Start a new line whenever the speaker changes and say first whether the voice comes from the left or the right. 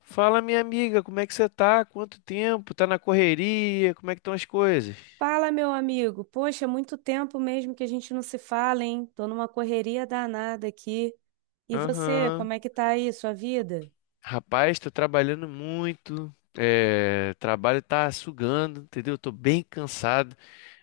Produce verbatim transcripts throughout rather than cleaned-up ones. left: Fala, minha amiga, como é que você tá? Quanto tempo? Tá na correria? Como é que estão as coisas?
right: Fala, meu amigo. Poxa, muito tempo mesmo que a gente não se fala, hein? Tô numa correria danada aqui. E você,
left: Aham.
right: como é que tá aí, sua vida?
left: Rapaz, tô trabalhando muito. É, trabalho tá sugando, entendeu? Tô bem cansado.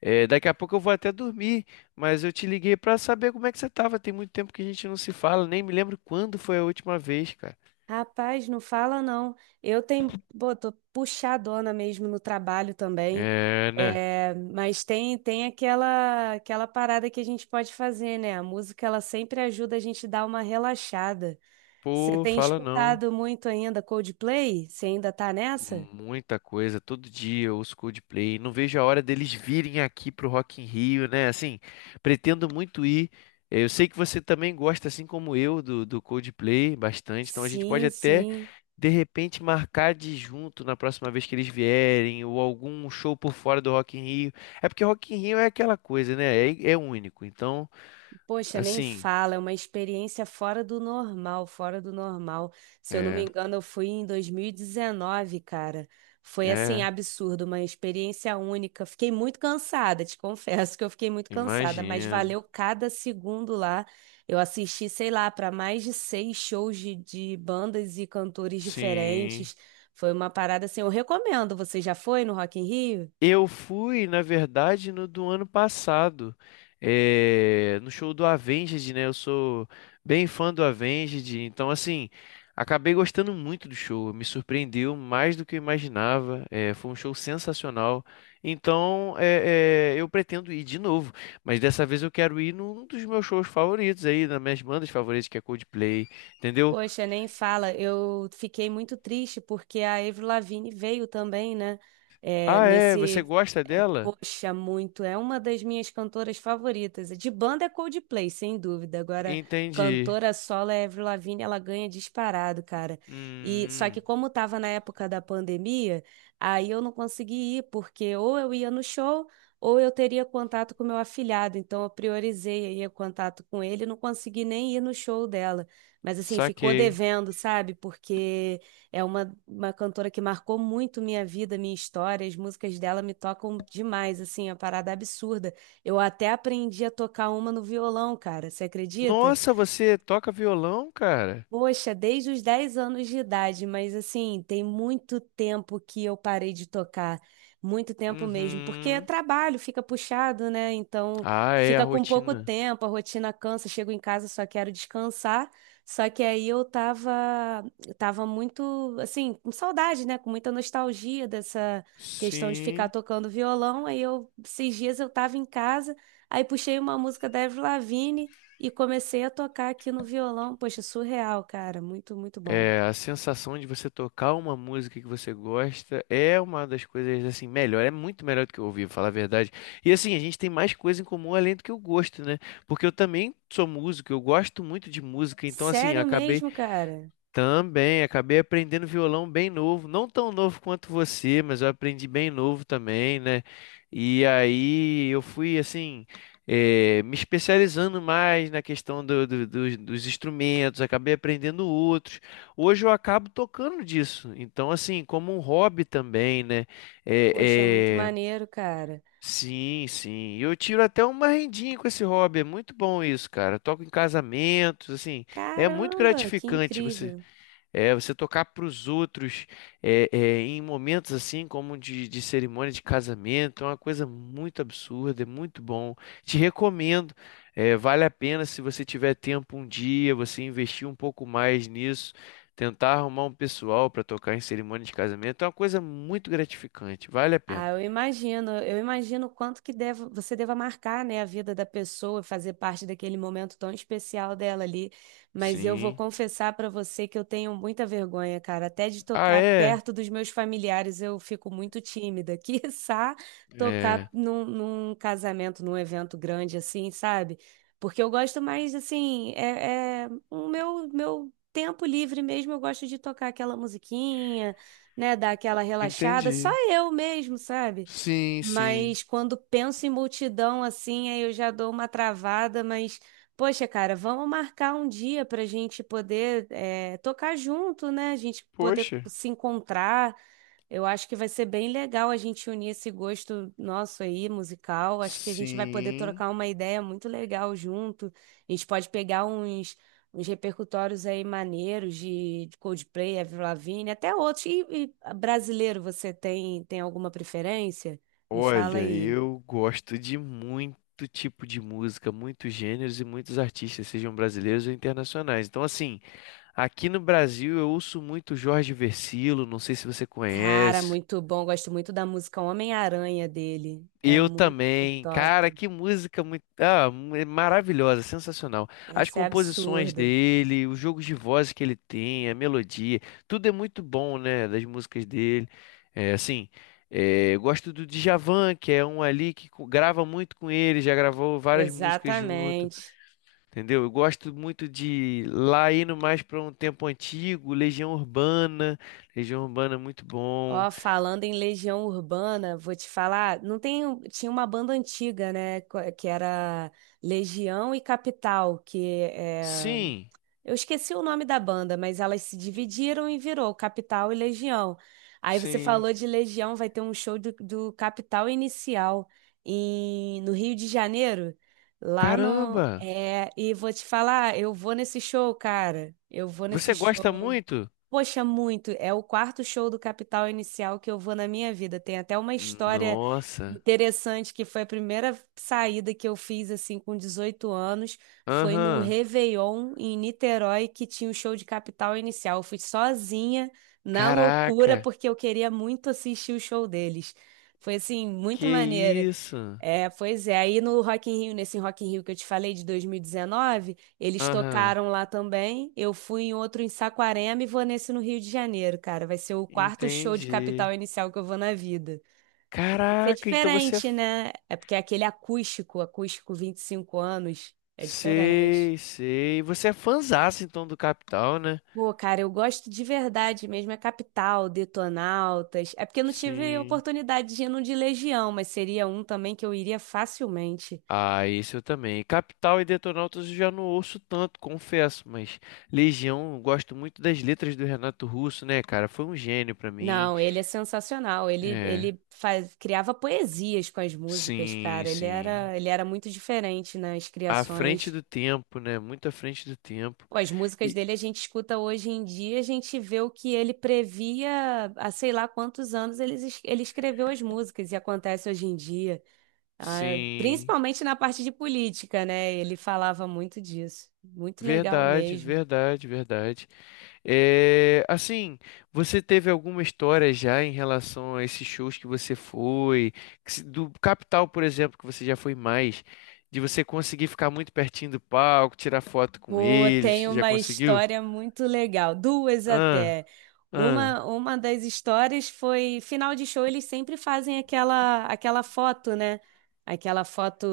left: É, daqui a pouco eu vou até dormir, mas eu te liguei pra saber como é que você tava. Tem muito tempo que a gente não se fala, nem me lembro quando foi a última vez, cara.
right: Rapaz, não fala não. Eu tenho, pô, tô puxadona mesmo no trabalho também.
left: É, né?
right: É, mas tem tem aquela aquela parada que a gente pode fazer, né? A música ela sempre ajuda a gente dar uma relaxada. Você
left: Pô,
right: tem
left: fala não.
right: escutado muito ainda Coldplay? Você ainda tá nessa?
left: Muita coisa, todo dia os Coldplay. Não vejo a hora deles virem aqui pro Rock in Rio, né? Assim, pretendo muito ir. Eh, Eu sei que você também gosta, assim como eu, do, do Coldplay bastante. Então a gente pode
right: Sim,
left: até,
right: sim.
left: de repente, marcar de junto na próxima vez que eles vierem, ou algum show por fora do Rock in Rio. É porque Rock in Rio é aquela coisa, né? É, é único. Então,
right: Poxa, nem
left: assim,
right: fala, é uma experiência fora do normal, fora do normal. Se eu não me
left: é,
right: engano, eu fui em dois mil e dezenove, cara. Foi assim,
left: é,
right: absurdo, uma experiência única. Fiquei muito cansada, te confesso que eu fiquei muito cansada, mas
left: imagino.
right: valeu cada segundo lá. Eu assisti, sei lá, para mais de seis shows de, de bandas e cantores
left: Sim.
right: diferentes. Foi uma parada assim, eu recomendo. Você já foi no Rock in Rio?
left: Eu fui, na verdade, no do ano passado, eh, no show do Avenged, né? Eu sou bem fã do Avenged, então, assim, acabei gostando muito do show, me surpreendeu mais do que eu imaginava, eh, foi um show sensacional. Então, eh, eh, eu pretendo ir de novo, mas dessa vez eu quero ir num dos meus shows favoritos aí, das minhas bandas favoritas, que é Coldplay, entendeu?
right: Poxa, nem fala. Eu fiquei muito triste porque a Avril Lavigne veio também, né? É,
left: Ah, é? Você
right: nesse
left: gosta dela?
right: Poxa, muito. É uma das minhas cantoras favoritas. De banda é Coldplay, sem dúvida. Agora,
left: Entendi.
right: cantora solo é Avril Lavigne, ela ganha disparado, cara. E só que
left: Hum,
right: como tava na época da pandemia, aí eu não consegui ir, porque ou eu ia no show, ou eu teria contato com meu afilhado. Então eu priorizei aí o contato com ele, não consegui nem ir no show dela. Mas assim, ficou
left: saquei.
right: devendo, sabe? Porque é uma, uma cantora que marcou muito minha vida, minha história. As músicas dela me tocam demais, assim, é uma parada absurda. Eu até aprendi a tocar uma no violão, cara. Você acredita?
left: Nossa, você toca violão, cara?
right: Poxa, desde os dez anos de idade, mas assim, tem muito tempo que eu parei de tocar, muito tempo mesmo, porque é
left: Uhum.
right: trabalho, fica puxado, né? Então,
left: Ah, é a
right: fica com pouco
left: rotina.
right: tempo, a rotina cansa, chego em casa, só quero descansar. Só que aí eu tava, eu tava muito, assim, com saudade, né? Com muita nostalgia dessa questão de ficar
left: Sim.
right: tocando violão. Aí eu, esses dias eu tava em casa, aí puxei uma música da Avril Lavigne. E comecei a tocar aqui no violão. Poxa, surreal, cara. Muito, muito bom.
left: É, a sensação de você tocar uma música que você gosta é uma das coisas assim melhor, é muito melhor do que ouvir, pra falar a verdade. E assim, a gente tem mais coisa em comum além do que o gosto, né? Porque eu também sou músico, eu gosto muito de música, então assim,
right: Sério
left: acabei.
right: mesmo, cara?
left: Também, acabei aprendendo violão bem novo, não tão novo quanto você, mas eu aprendi bem novo também, né? E aí eu fui assim, eh, me especializando mais na questão do- do- dos, dos instrumentos, acabei aprendendo outros. Hoje eu acabo tocando disso, então assim, como um hobby também, né?
right: Poxa, muito
left: É, é,
right: maneiro, cara.
left: sim, sim. E eu tiro até uma rendinha com esse hobby. É muito bom isso, cara. Eu toco em casamentos, assim. É muito
right: Caramba, que
left: gratificante você
right: incrível.
left: é, você tocar para os outros é, é, em momentos assim como de, de cerimônia de casamento é uma coisa muito absurda, é muito bom. Te recomendo, é, vale a pena se você tiver tempo um dia, você investir um pouco mais nisso, tentar arrumar um pessoal para tocar em cerimônia de casamento é uma coisa muito gratificante, vale a
right: Ah,
left: pena.
right: eu imagino, eu imagino o quanto que deve, você deva marcar, né, a vida da pessoa, fazer parte daquele momento tão especial dela ali. Mas eu vou
left: Sim.
right: confessar para você que eu tenho muita vergonha, cara, até de
left: Ah,
right: tocar
left: é?
right: perto dos meus familiares eu fico muito tímida. Quiçá tocar
left: É.
right: num, num casamento, num evento grande assim, sabe? Porque eu gosto mais, assim, é, é o meu, meu tempo livre mesmo, eu gosto de tocar aquela musiquinha, né, dar aquela relaxada, só
left: Entendi.
right: eu mesmo, sabe?
left: Sim, sim.
right: Mas quando penso em multidão assim, aí eu já dou uma travada, mas poxa, cara, vamos marcar um dia pra gente poder é, tocar junto, né? A gente poder
left: Poxa.
right: se encontrar. Eu acho que vai ser bem legal a gente unir esse gosto nosso aí, musical. Acho que a gente vai poder
left: Sim.
right: trocar uma ideia muito legal junto. A gente pode pegar uns uns repercutórios aí maneiros de, de Coldplay, Avril Lavigne, até outros. E, e brasileiro, você tem, tem alguma preferência? Me fala
left: Olha,
right: aí.
left: eu gosto de muito tipo de música, muitos gêneros e muitos artistas, sejam brasileiros ou internacionais. Então, assim, aqui no Brasil eu ouço muito Jorge Vercillo, não sei se você
right: Cara,
left: conhece.
right: muito bom. Gosto muito da música Homem-Aranha dele. É
left: Eu
right: muito
left: também. Cara,
right: top.
left: que música muito, ah, mu- é maravilhosa, sensacional. As
right: Essa é
left: composições
right: absurda.
left: dele, os jogos de voz que ele tem, a melodia, tudo é muito bom, né, das músicas dele. É, assim, é, eu gosto do Djavan, que é um ali que co- grava muito com ele, já gravou várias músicas junto,
right: Exatamente.
left: entendeu? Eu gosto muito de lá indo mais para um tempo antigo, Legião Urbana. Legião Urbana é muito bom.
right: Ó, falando em Legião Urbana, vou te falar, não tem, um- tinha uma banda antiga, né, co- que era Legião e Capital, que é...
left: Sim,
right: Eu esqueci o nome da banda, mas elas se dividiram e virou Capital e Legião. Aí você
left: sim.
right: falou de Legião, vai ter um show do, do Capital Inicial em, no Rio de Janeiro, lá no...
left: Caramba!
right: É, e vou te falar, eu vou nesse show, cara. Eu vou nesse
left: Você
right: show.
left: gosta muito?
right: Poxa, muito. É o quarto show do Capital Inicial que eu vou na minha vida. Tem até uma história
left: Nossa.
right: interessante que foi a primeira saída que eu fiz assim com dezoito anos. Foi num
left: Aham.
right: Réveillon em Niterói que tinha o show de Capital Inicial. Eu fui sozinha, na loucura,
left: Caraca.
right: porque eu queria muito assistir o show deles. Foi assim, muito maneiro.
left: Que isso?
right: É, pois é. Aí no Rock in Rio, nesse Rock in Rio que eu te falei de dois mil e dezenove, eles
left: Aham.
right: tocaram lá também. Eu fui em outro em Saquarema e vou nesse no Rio de Janeiro, cara. Vai ser o quarto show de Capital
left: Entendi.
right: Inicial que eu vou na vida. Vai ser
left: Caraca, então você é.
right: diferente,
left: f-
right: né? É porque é aquele acústico, acústico vinte e cinco anos, é diferente.
left: Sei, sei. Você é fãzaço então do Capital, né?
right: Pô, cara, eu gosto de verdade mesmo, é Capital, Detonautas. É porque eu não tive
left: Sim.
right: oportunidade de ir no de Legião, mas seria um também que eu iria facilmente.
left: Ah, isso eu também. Capital e Detonautas eu já não ouço tanto, confesso, mas Legião, eu gosto muito das letras do Renato Russo, né, cara? Foi um gênio pra mim.
right: Não, ele é sensacional. Ele,
left: É.
right: ele faz, criava poesias com as músicas,
left: Sim,
right: cara. Ele
left: sim.
right: era, ele era muito diferente nas
left: À frente
right: criações.
left: do tempo, né? Muito à frente do tempo.
right: Pô, as músicas
left: E
right: dele a gente escuta hoje em dia, a gente vê o que ele previa há sei lá quantos anos ele, es- ele escreveu as músicas e acontece hoje em dia. Ah,
left: sim,
right: principalmente na parte de política, né? Ele falava muito disso. Muito legal
left: verdade,
right: mesmo.
left: verdade, verdade. É, assim, você teve alguma história já em relação a esses shows que você foi, que se- do Capital, por exemplo, que você já foi mais, de você conseguir ficar muito pertinho do palco, tirar foto com
right: Pô,
left: eles,
right: tem
left: já
right: uma
left: conseguiu?
right: história muito legal, duas
left: Ah,
right: até.
left: ah,
right: Uma, uma das histórias foi, final de show, eles sempre fazem aquela, aquela foto, né? Aquela foto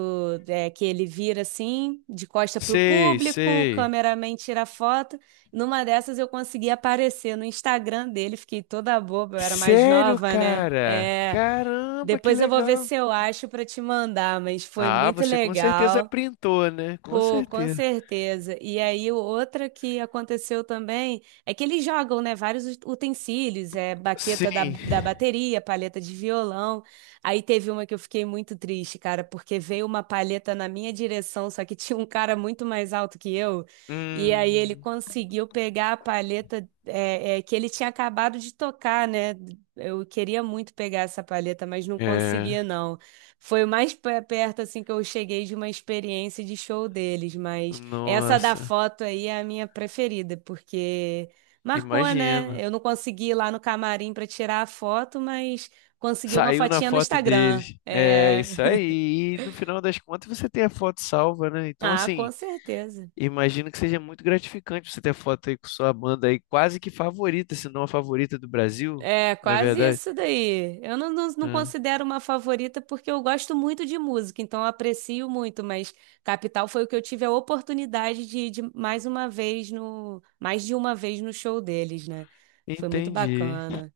right: é, que ele vira assim, de costa pro
left: sei,
right: público, o
left: sei.
right: cameraman tira a foto. Numa dessas eu consegui aparecer no Instagram dele, fiquei toda boba, eu era mais
left: Sério,
right: nova, né?
left: cara?
right: É,
left: Caramba, que
right: depois eu vou ver
left: legal!
right: se eu acho para te mandar, mas foi
left: Ah,
right: muito
left: você com certeza
right: legal.
left: printou, né? Com
right: Pô, com
left: certeza.
right: certeza. E aí, o- outra que aconteceu também é que eles jogam, né, vários ut- utensílios, é baqueta da,
left: Sim.
right: da bateria, palheta de violão. Aí teve uma que eu fiquei muito triste, cara, porque veio uma palheta na minha direção, só que tinha um cara muito mais alto que eu. E aí ele
left: Hum,
right: conseguiu pegar a palheta é, é, que ele tinha acabado de tocar, né? Eu queria muito pegar essa palheta, mas não
left: é.
right: conseguia, não. Foi o mais pe- perto assim que eu cheguei de uma experiência de show deles, mas essa da
left: Nossa,
right: foto aí é a minha preferida, porque marcou, né?
left: imagino.
right: Eu não consegui ir lá no camarim para tirar a foto, mas consegui uma
left: Saiu na
right: fotinha no
left: foto
right: Instagram.
left: deles. É,
right: É...
left: isso aí. E no final das contas você tem a foto salva, né? Então,
right: Ah, com
left: assim,
right: certeza.
left: imagino que seja muito gratificante você ter a foto aí com sua banda aí, quase que favorita, se não a favorita do Brasil,
right: É,
left: na
right: quase
left: verdade.
right: isso daí. Eu não, não, não
left: É,
right: considero uma favorita porque eu gosto muito de música, então eu aprecio muito, mas Capital foi o que eu tive a oportunidade de ir de mais uma vez no, mais de uma vez no show deles, né? Foi muito
left: entendi.
right: bacana.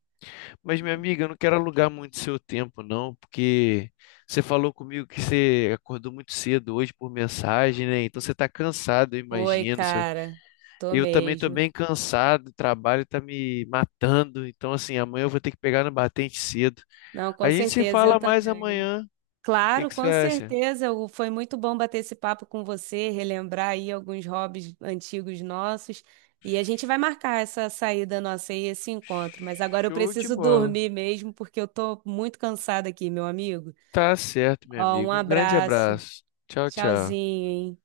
left: Mas, minha amiga, eu não quero alugar muito seu tempo, não, porque você falou comigo que você acordou muito cedo hoje por mensagem, né? Então você está cansado, eu
right: Foi,
left: imagino. seu-
right: cara. Tô
left: Eu também estou
right: mesmo.
left: bem cansado, o trabalho está me matando. Então, assim, amanhã eu vou ter que pegar no batente cedo.
right: Não, com
left: A gente se
right: certeza, eu
left: fala mais
right: também.
left: amanhã. O que
right: Claro,
left: que você
right: com
left: acha?
right: certeza. o- Foi muito bom bater esse papo com você, relembrar aí alguns hobbies antigos nossos. E a gente vai marcar essa saída nossa aí, esse encontro. Mas agora eu
left: Show de
right: preciso
left: bola.
right: dormir mesmo, porque eu tô muito cansada aqui, meu amigo.
left: Tá certo, meu
right: Ó, um
left: amigo. Um grande
right: abraço.
left: abraço. Tchau, tchau.
right: Tchauzinho, hein?